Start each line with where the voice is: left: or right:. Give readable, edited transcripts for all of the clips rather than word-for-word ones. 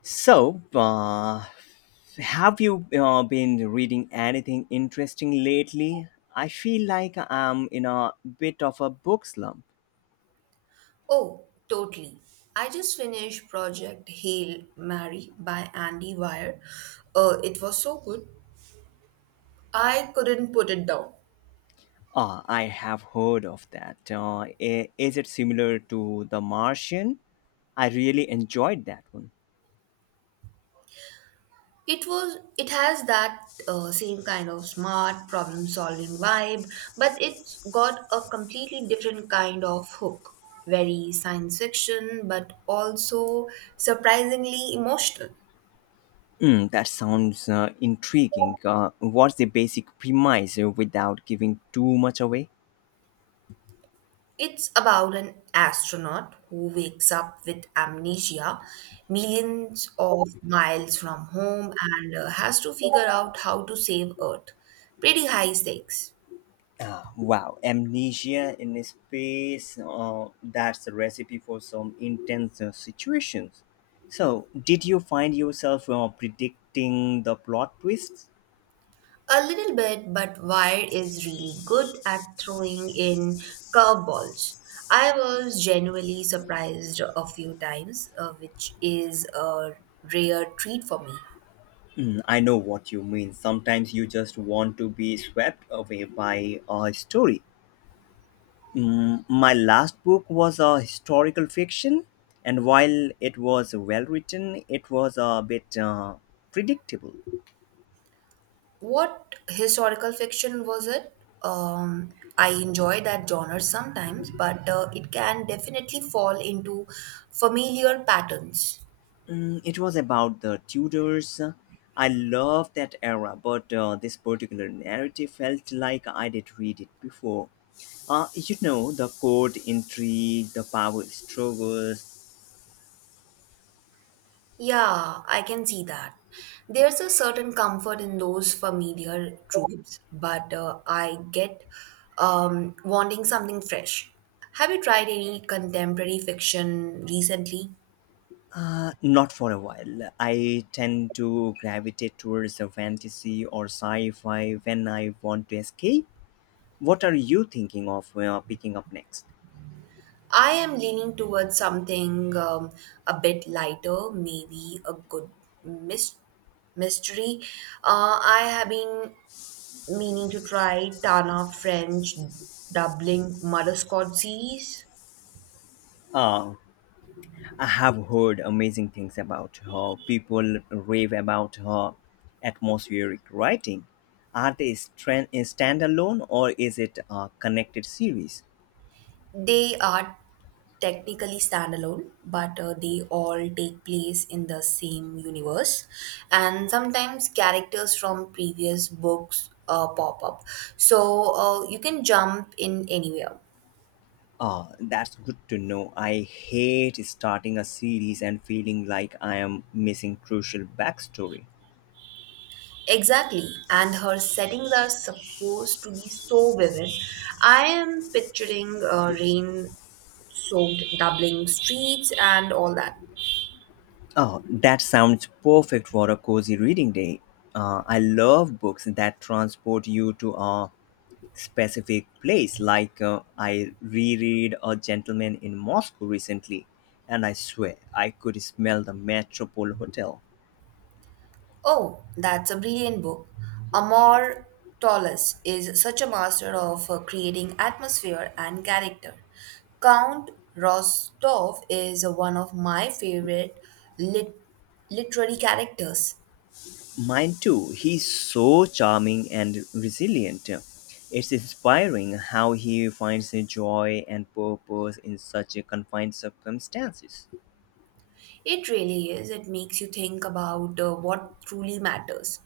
left: So, uh, have you been reading anything interesting lately? I feel like I'm in a bit of a book slump.
right: Oh, totally. I just finished Project Hail Mary by Andy Weir. It was so good. I couldn't put it down.
left: Ah, I have heard of that. Is it similar to The Martian? I really enjoyed that one.
right: It has that same kind of smart problem solving vibe, but it's got a completely different kind of hook. Very science fiction, but also surprisingly emotional.
left: Mm, that sounds intriguing. What's the basic premise without giving too much away?
right: It's about an astronaut who wakes up with amnesia millions of miles from home and has to figure out how to save Earth. Pretty high stakes.
left: Ah, wow, amnesia in space, that's a recipe for some intense situations. So, did you find yourself predicting the plot twists?
right: A little bit, but Wire is really good at throwing in curveballs. I was genuinely surprised a few times, which is a rare treat for me.
left: Mm, I know what you mean. Sometimes you just want to be swept away by a story. Mm, my last book was a historical fiction, and while it was well written, it was a bit predictable.
right: What historical fiction was it? Um, I enjoy that genre sometimes, but it can definitely fall into familiar patterns.
left: Mm, it was about the Tudors. I love that era, but this particular narrative felt like I did read it before. You know, the court intrigue, the power struggles.
right: Yeah, I can see that. There's a certain comfort in those familiar tropes, but I get wanting something fresh. Have you tried any contemporary fiction recently?
left: Not for a while. I tend to gravitate towards the fantasy or sci fi when I want to escape. What are you thinking of picking up next?
right: I am leaning towards something a bit lighter, maybe a good mys- mystery. I have been meaning to try Tana French Dublin Mother series.
left: Uh, I have heard amazing things about her. People rave about her atmospheric writing. Are they standalone or is it a connected series?
right: They are technically standalone, but they all take place in the same universe, and sometimes characters from previous books pop up. So you can jump in anywhere.
left: Ah, that's good to know. I hate starting a series and feeling like I am missing crucial backstory.
right: Exactly, and her settings are supposed to be so vivid. I am picturing rain soaked Dublin streets and all that.
left: Oh, that sounds perfect for a cozy reading day. I love books that transport you to a specific place. Like I reread A Gentleman in Moscow recently, and I swear I could smell the Metropole Hotel.
right: Oh, that's a brilliant book. Amor Tolles is such a master of creating atmosphere and character. Count Rostov is one of my favorite lit- literary characters.
left: Mine too. He's so charming and resilient. It's inspiring how he finds joy and purpose in such a confined circumstances.
right: It really is. It makes you think about what truly matters,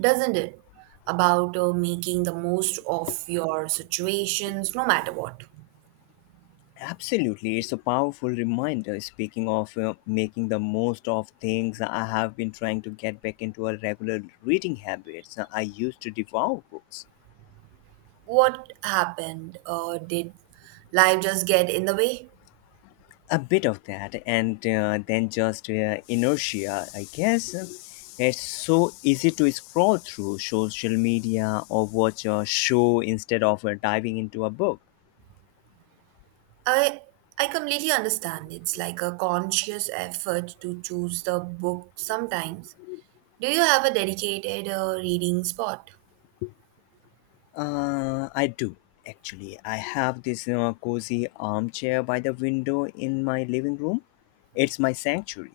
right: doesn't it? About making the most of your situations, no matter what.
left: Absolutely, it's a powerful reminder. Speaking of making the most of things, I have been trying to get back into a regular reading habits. I used to devour books.
right: What happened? Did life just get in the way?
left: A bit of that, and then just inertia, I guess. It's so easy to scroll through social media or watch a show instead of diving into a book.
right: I I completely understand. It's like a conscious effort to choose the book sometimes. Do you have a dedicated reading spot?
left: I do actually. I have this cozy armchair by the window in my living room. It's my sanctuary.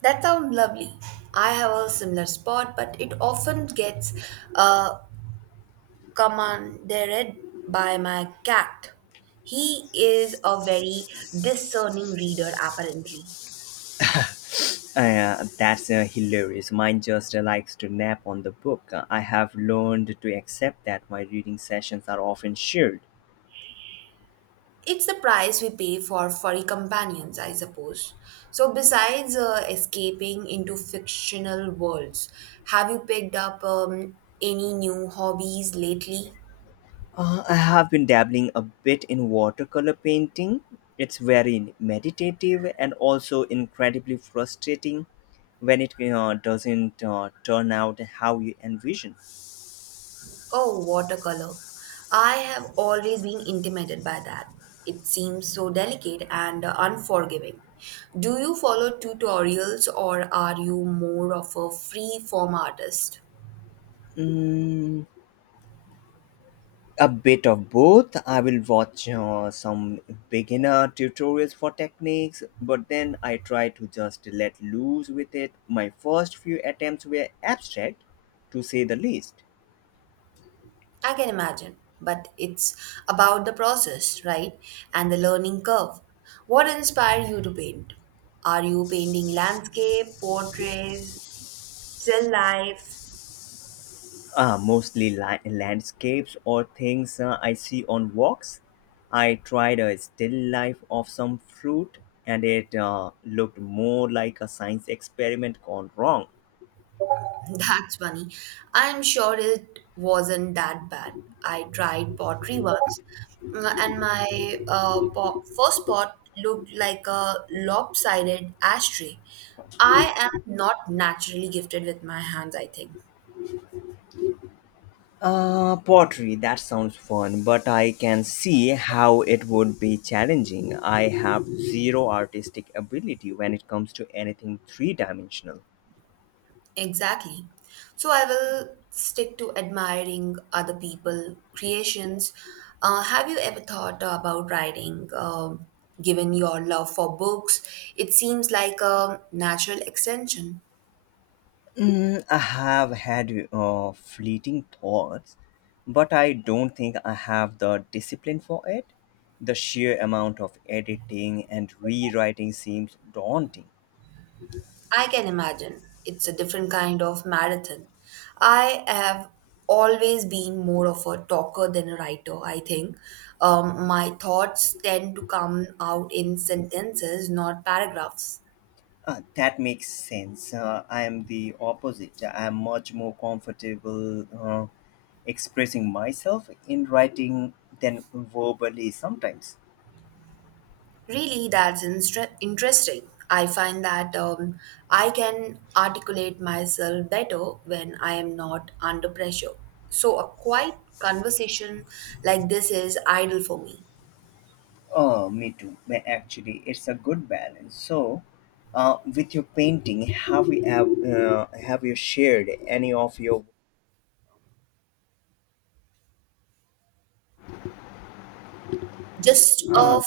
right: That sounds lovely. I have a similar spot, but it often gets uh, commandeered by my cat. He is a very discerning reader, apparently.
left: That's hilarious. Mine just likes to nap on the book. I have learned to accept that my reading sessions are often shared.
right: It's the price we pay for furry companions, I suppose. So, besides escaping into fictional worlds, have you picked up any new hobbies lately?
left: I have been dabbling a bit in watercolor painting. It's very meditative and also incredibly frustrating when it doesn't turn out how you envision.
right: Oh, watercolor. I have always been intimidated by that. It seems so delicate and unforgiving. Do you follow tutorials or are you more of a free form artist?
left: Mm, a bit of both. I will watch some beginner tutorials for techniques, but then I try to just let loose with it. My first few attempts were abstract, to say the least.
right: I can imagine, but it's about the process, right? And the learning curve. What inspired you to paint? Are you painting landscape, portraits, still life?
left: Mostly landscapes or things I see on walks. I tried a still life of some fruit, and it looked more like a science experiment gone wrong.
right: That's funny. I'm sure it wasn't that bad. I tried pottery once, and my first pot looked like a lopsided ashtray. I am not naturally gifted with my hands, I think.
left: Pottery, that sounds fun, but I can see how it would be challenging. I have zero artistic ability when it comes to anything three dimensional.
right: Exactly. So I will stick to admiring other people' creations. Have you ever thought about writing? Given your love for books, it seems like a natural extension.
left: Mm, I have had fleeting thoughts, but I don't think I have the discipline for it. The sheer amount of editing and rewriting seems daunting.
right: I can imagine. It's a different kind of marathon. I have always been more of a talker than a writer, I think. My thoughts tend to come out in sentences, not paragraphs.
left: That makes sense. I am the opposite. I am much more comfortable expressing myself in writing than verbally sometimes.
right: Really, that's interesting. I find that I can articulate myself better when I am not under pressure. So, a quiet conversation like this is ideal for me.
left: Oh, me too. But actually, it's a good balance. So, with your painting, have you shared any of your?
right: Just
left: Uh,
right: a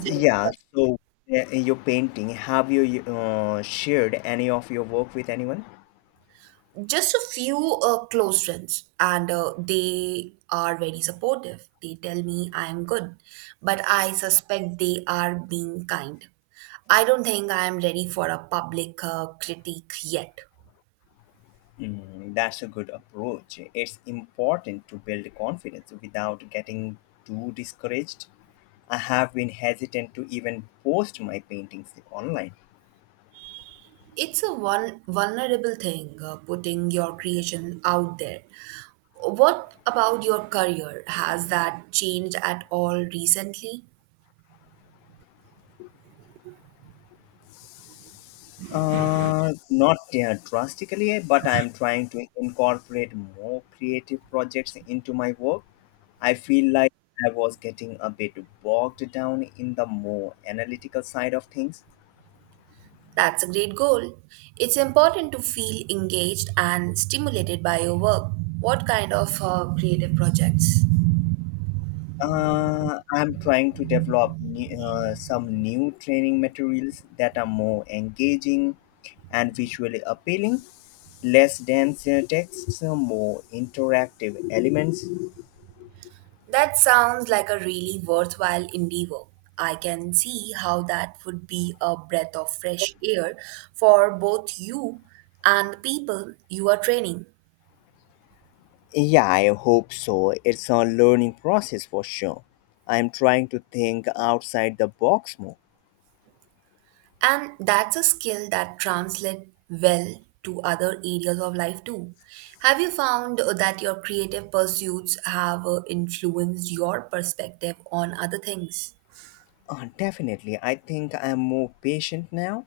right: few
left: yeah. So, your painting, have you shared any of your work with anyone?
right: just a few close friends and they are very supportive, they tell me I am good, but I suspect they are being kind. I don't think I am ready for a public critique yet.
left: Mm, that's a good approach. It's important to build confidence without getting too discouraged. I have been hesitant to even post my paintings online.
right: It's a one vulnerable thing, putting your creation out there. What about your career, has that changed at all recently?
left: Not drastically, but I'm trying to incorporate more creative projects into my work. I feel like I was getting a bit bogged down in the more analytical side of things.
right: That's a great goal. It's important to feel engaged and stimulated by your work. What kind of creative projects?
left: I'm trying to develop some new training materials that are more engaging and visually appealing, less dense texts, more interactive elements.
right: That sounds like a really worthwhile endeavor. I can see how that would be a breath of fresh air for both you and the people you are training.
left: Yeah, I hope so. It's a learning process for sure. I'm trying to think outside the box more.
right: And that's a skill that translates well to other areas of life too. Have you found that your creative pursuits have influenced your perspective on other things?
left: Definitely. I think I'm more patient now.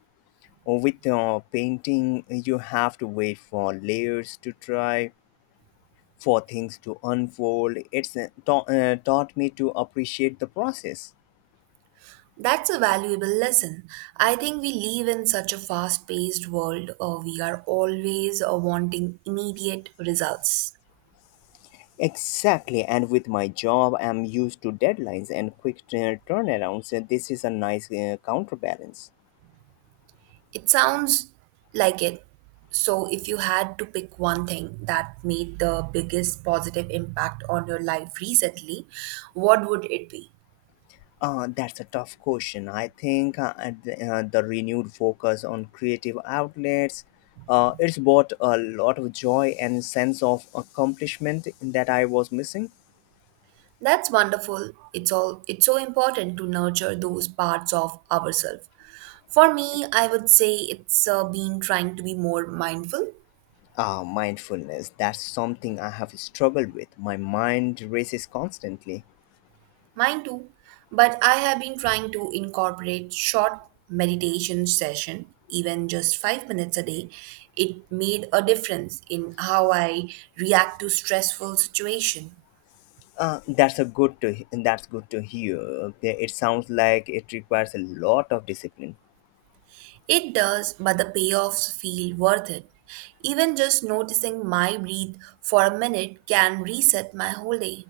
left: With painting, you have to wait for layers to dry for things to unfold. It's taught me to appreciate the process.
right: That's a valuable lesson. I think we live in such a fast paced world, we are always wanting immediate results.
left: Exactly, and with my job, I'm used to deadlines and quick turnarounds. And This is a nice counterbalance.
right: It sounds like it. So, if you had to pick one thing that made the biggest positive impact on your life recently, what would it be?
left: That's a tough question. I think the renewed focus on creative outlets, it's brought a lot of joy and sense of accomplishment that I was missing.
right: That's wonderful. It's so important to nurture those parts of ourselves. For me, I would say it's been trying to be more mindful.
left: Ah, mindfulness. That's something I have struggled with. My mind races constantly.
right: Mine too, but I have been trying to incorporate short meditation session, even just 5 minutes a day. It made a difference in how I react to stressful situation.
left: Uh, that's a good to that's good to hear. Okay, it sounds like it requires a lot of discipline.
right: It does, but the payoffs feel worth it. Even just noticing my breath for a minute can reset my whole day.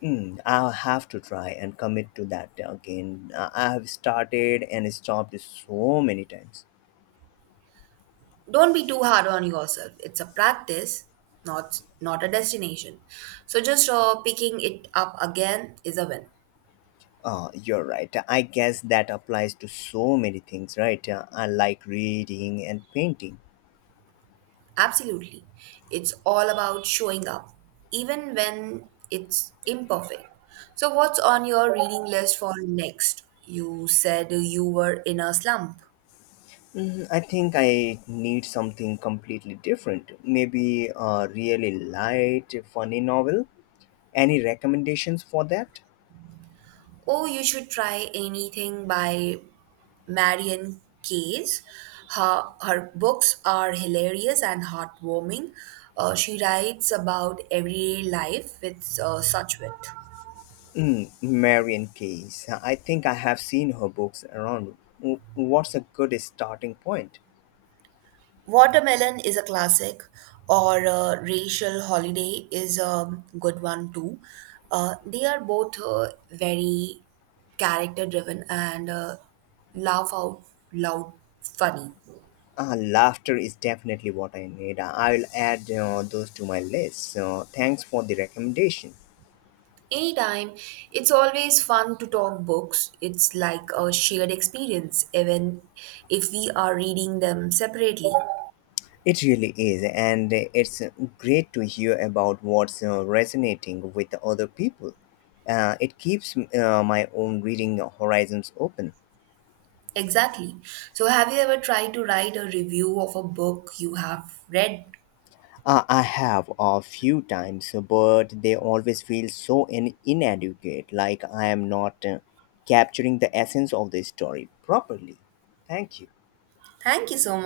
left: Hmm, I'll have to try and commit to that again. I have started and stopped so many times.
right: Don't be too hard on yourself. It's a practice, not a destination. So just picking it up again is a win.
left: You're right. I guess that applies to so many things, right? I like reading and painting.
right: Absolutely. It's all about showing up, even when it's imperfect. So, what's on your reading list for next? You said you were in a slump.
left: Hmm, I think I need something completely different. Maybe a really light, funny novel. Any recommendations for that?
right: Oh, you should try anything by Marion Case. Her books are hilarious and heartwarming. She writes about everyday life with such wit.
left: Mm, Marion Case. I think I have seen her books around. What's a good starting point?
right: Watermelon is a classic, or Racial Holiday is a good one too. They are both very character driven and laugh out loud funny.
left: Ah, laughter is definitely what I need. I'll add those to my list. So thanks for the recommendation.
right: Anytime, it's always fun to talk books. It's like a shared experience, even if we are reading them separately.
left: It really is, and it's great to hear about what's resonating with other people. It keeps my own reading horizons open.
right: Exactly. So, have you ever tried to write a review of a book you have read?
left: I have a few times, but they always feel so inadequate, like I am not capturing the essence of the story properly. Thank you.
right: Thank you so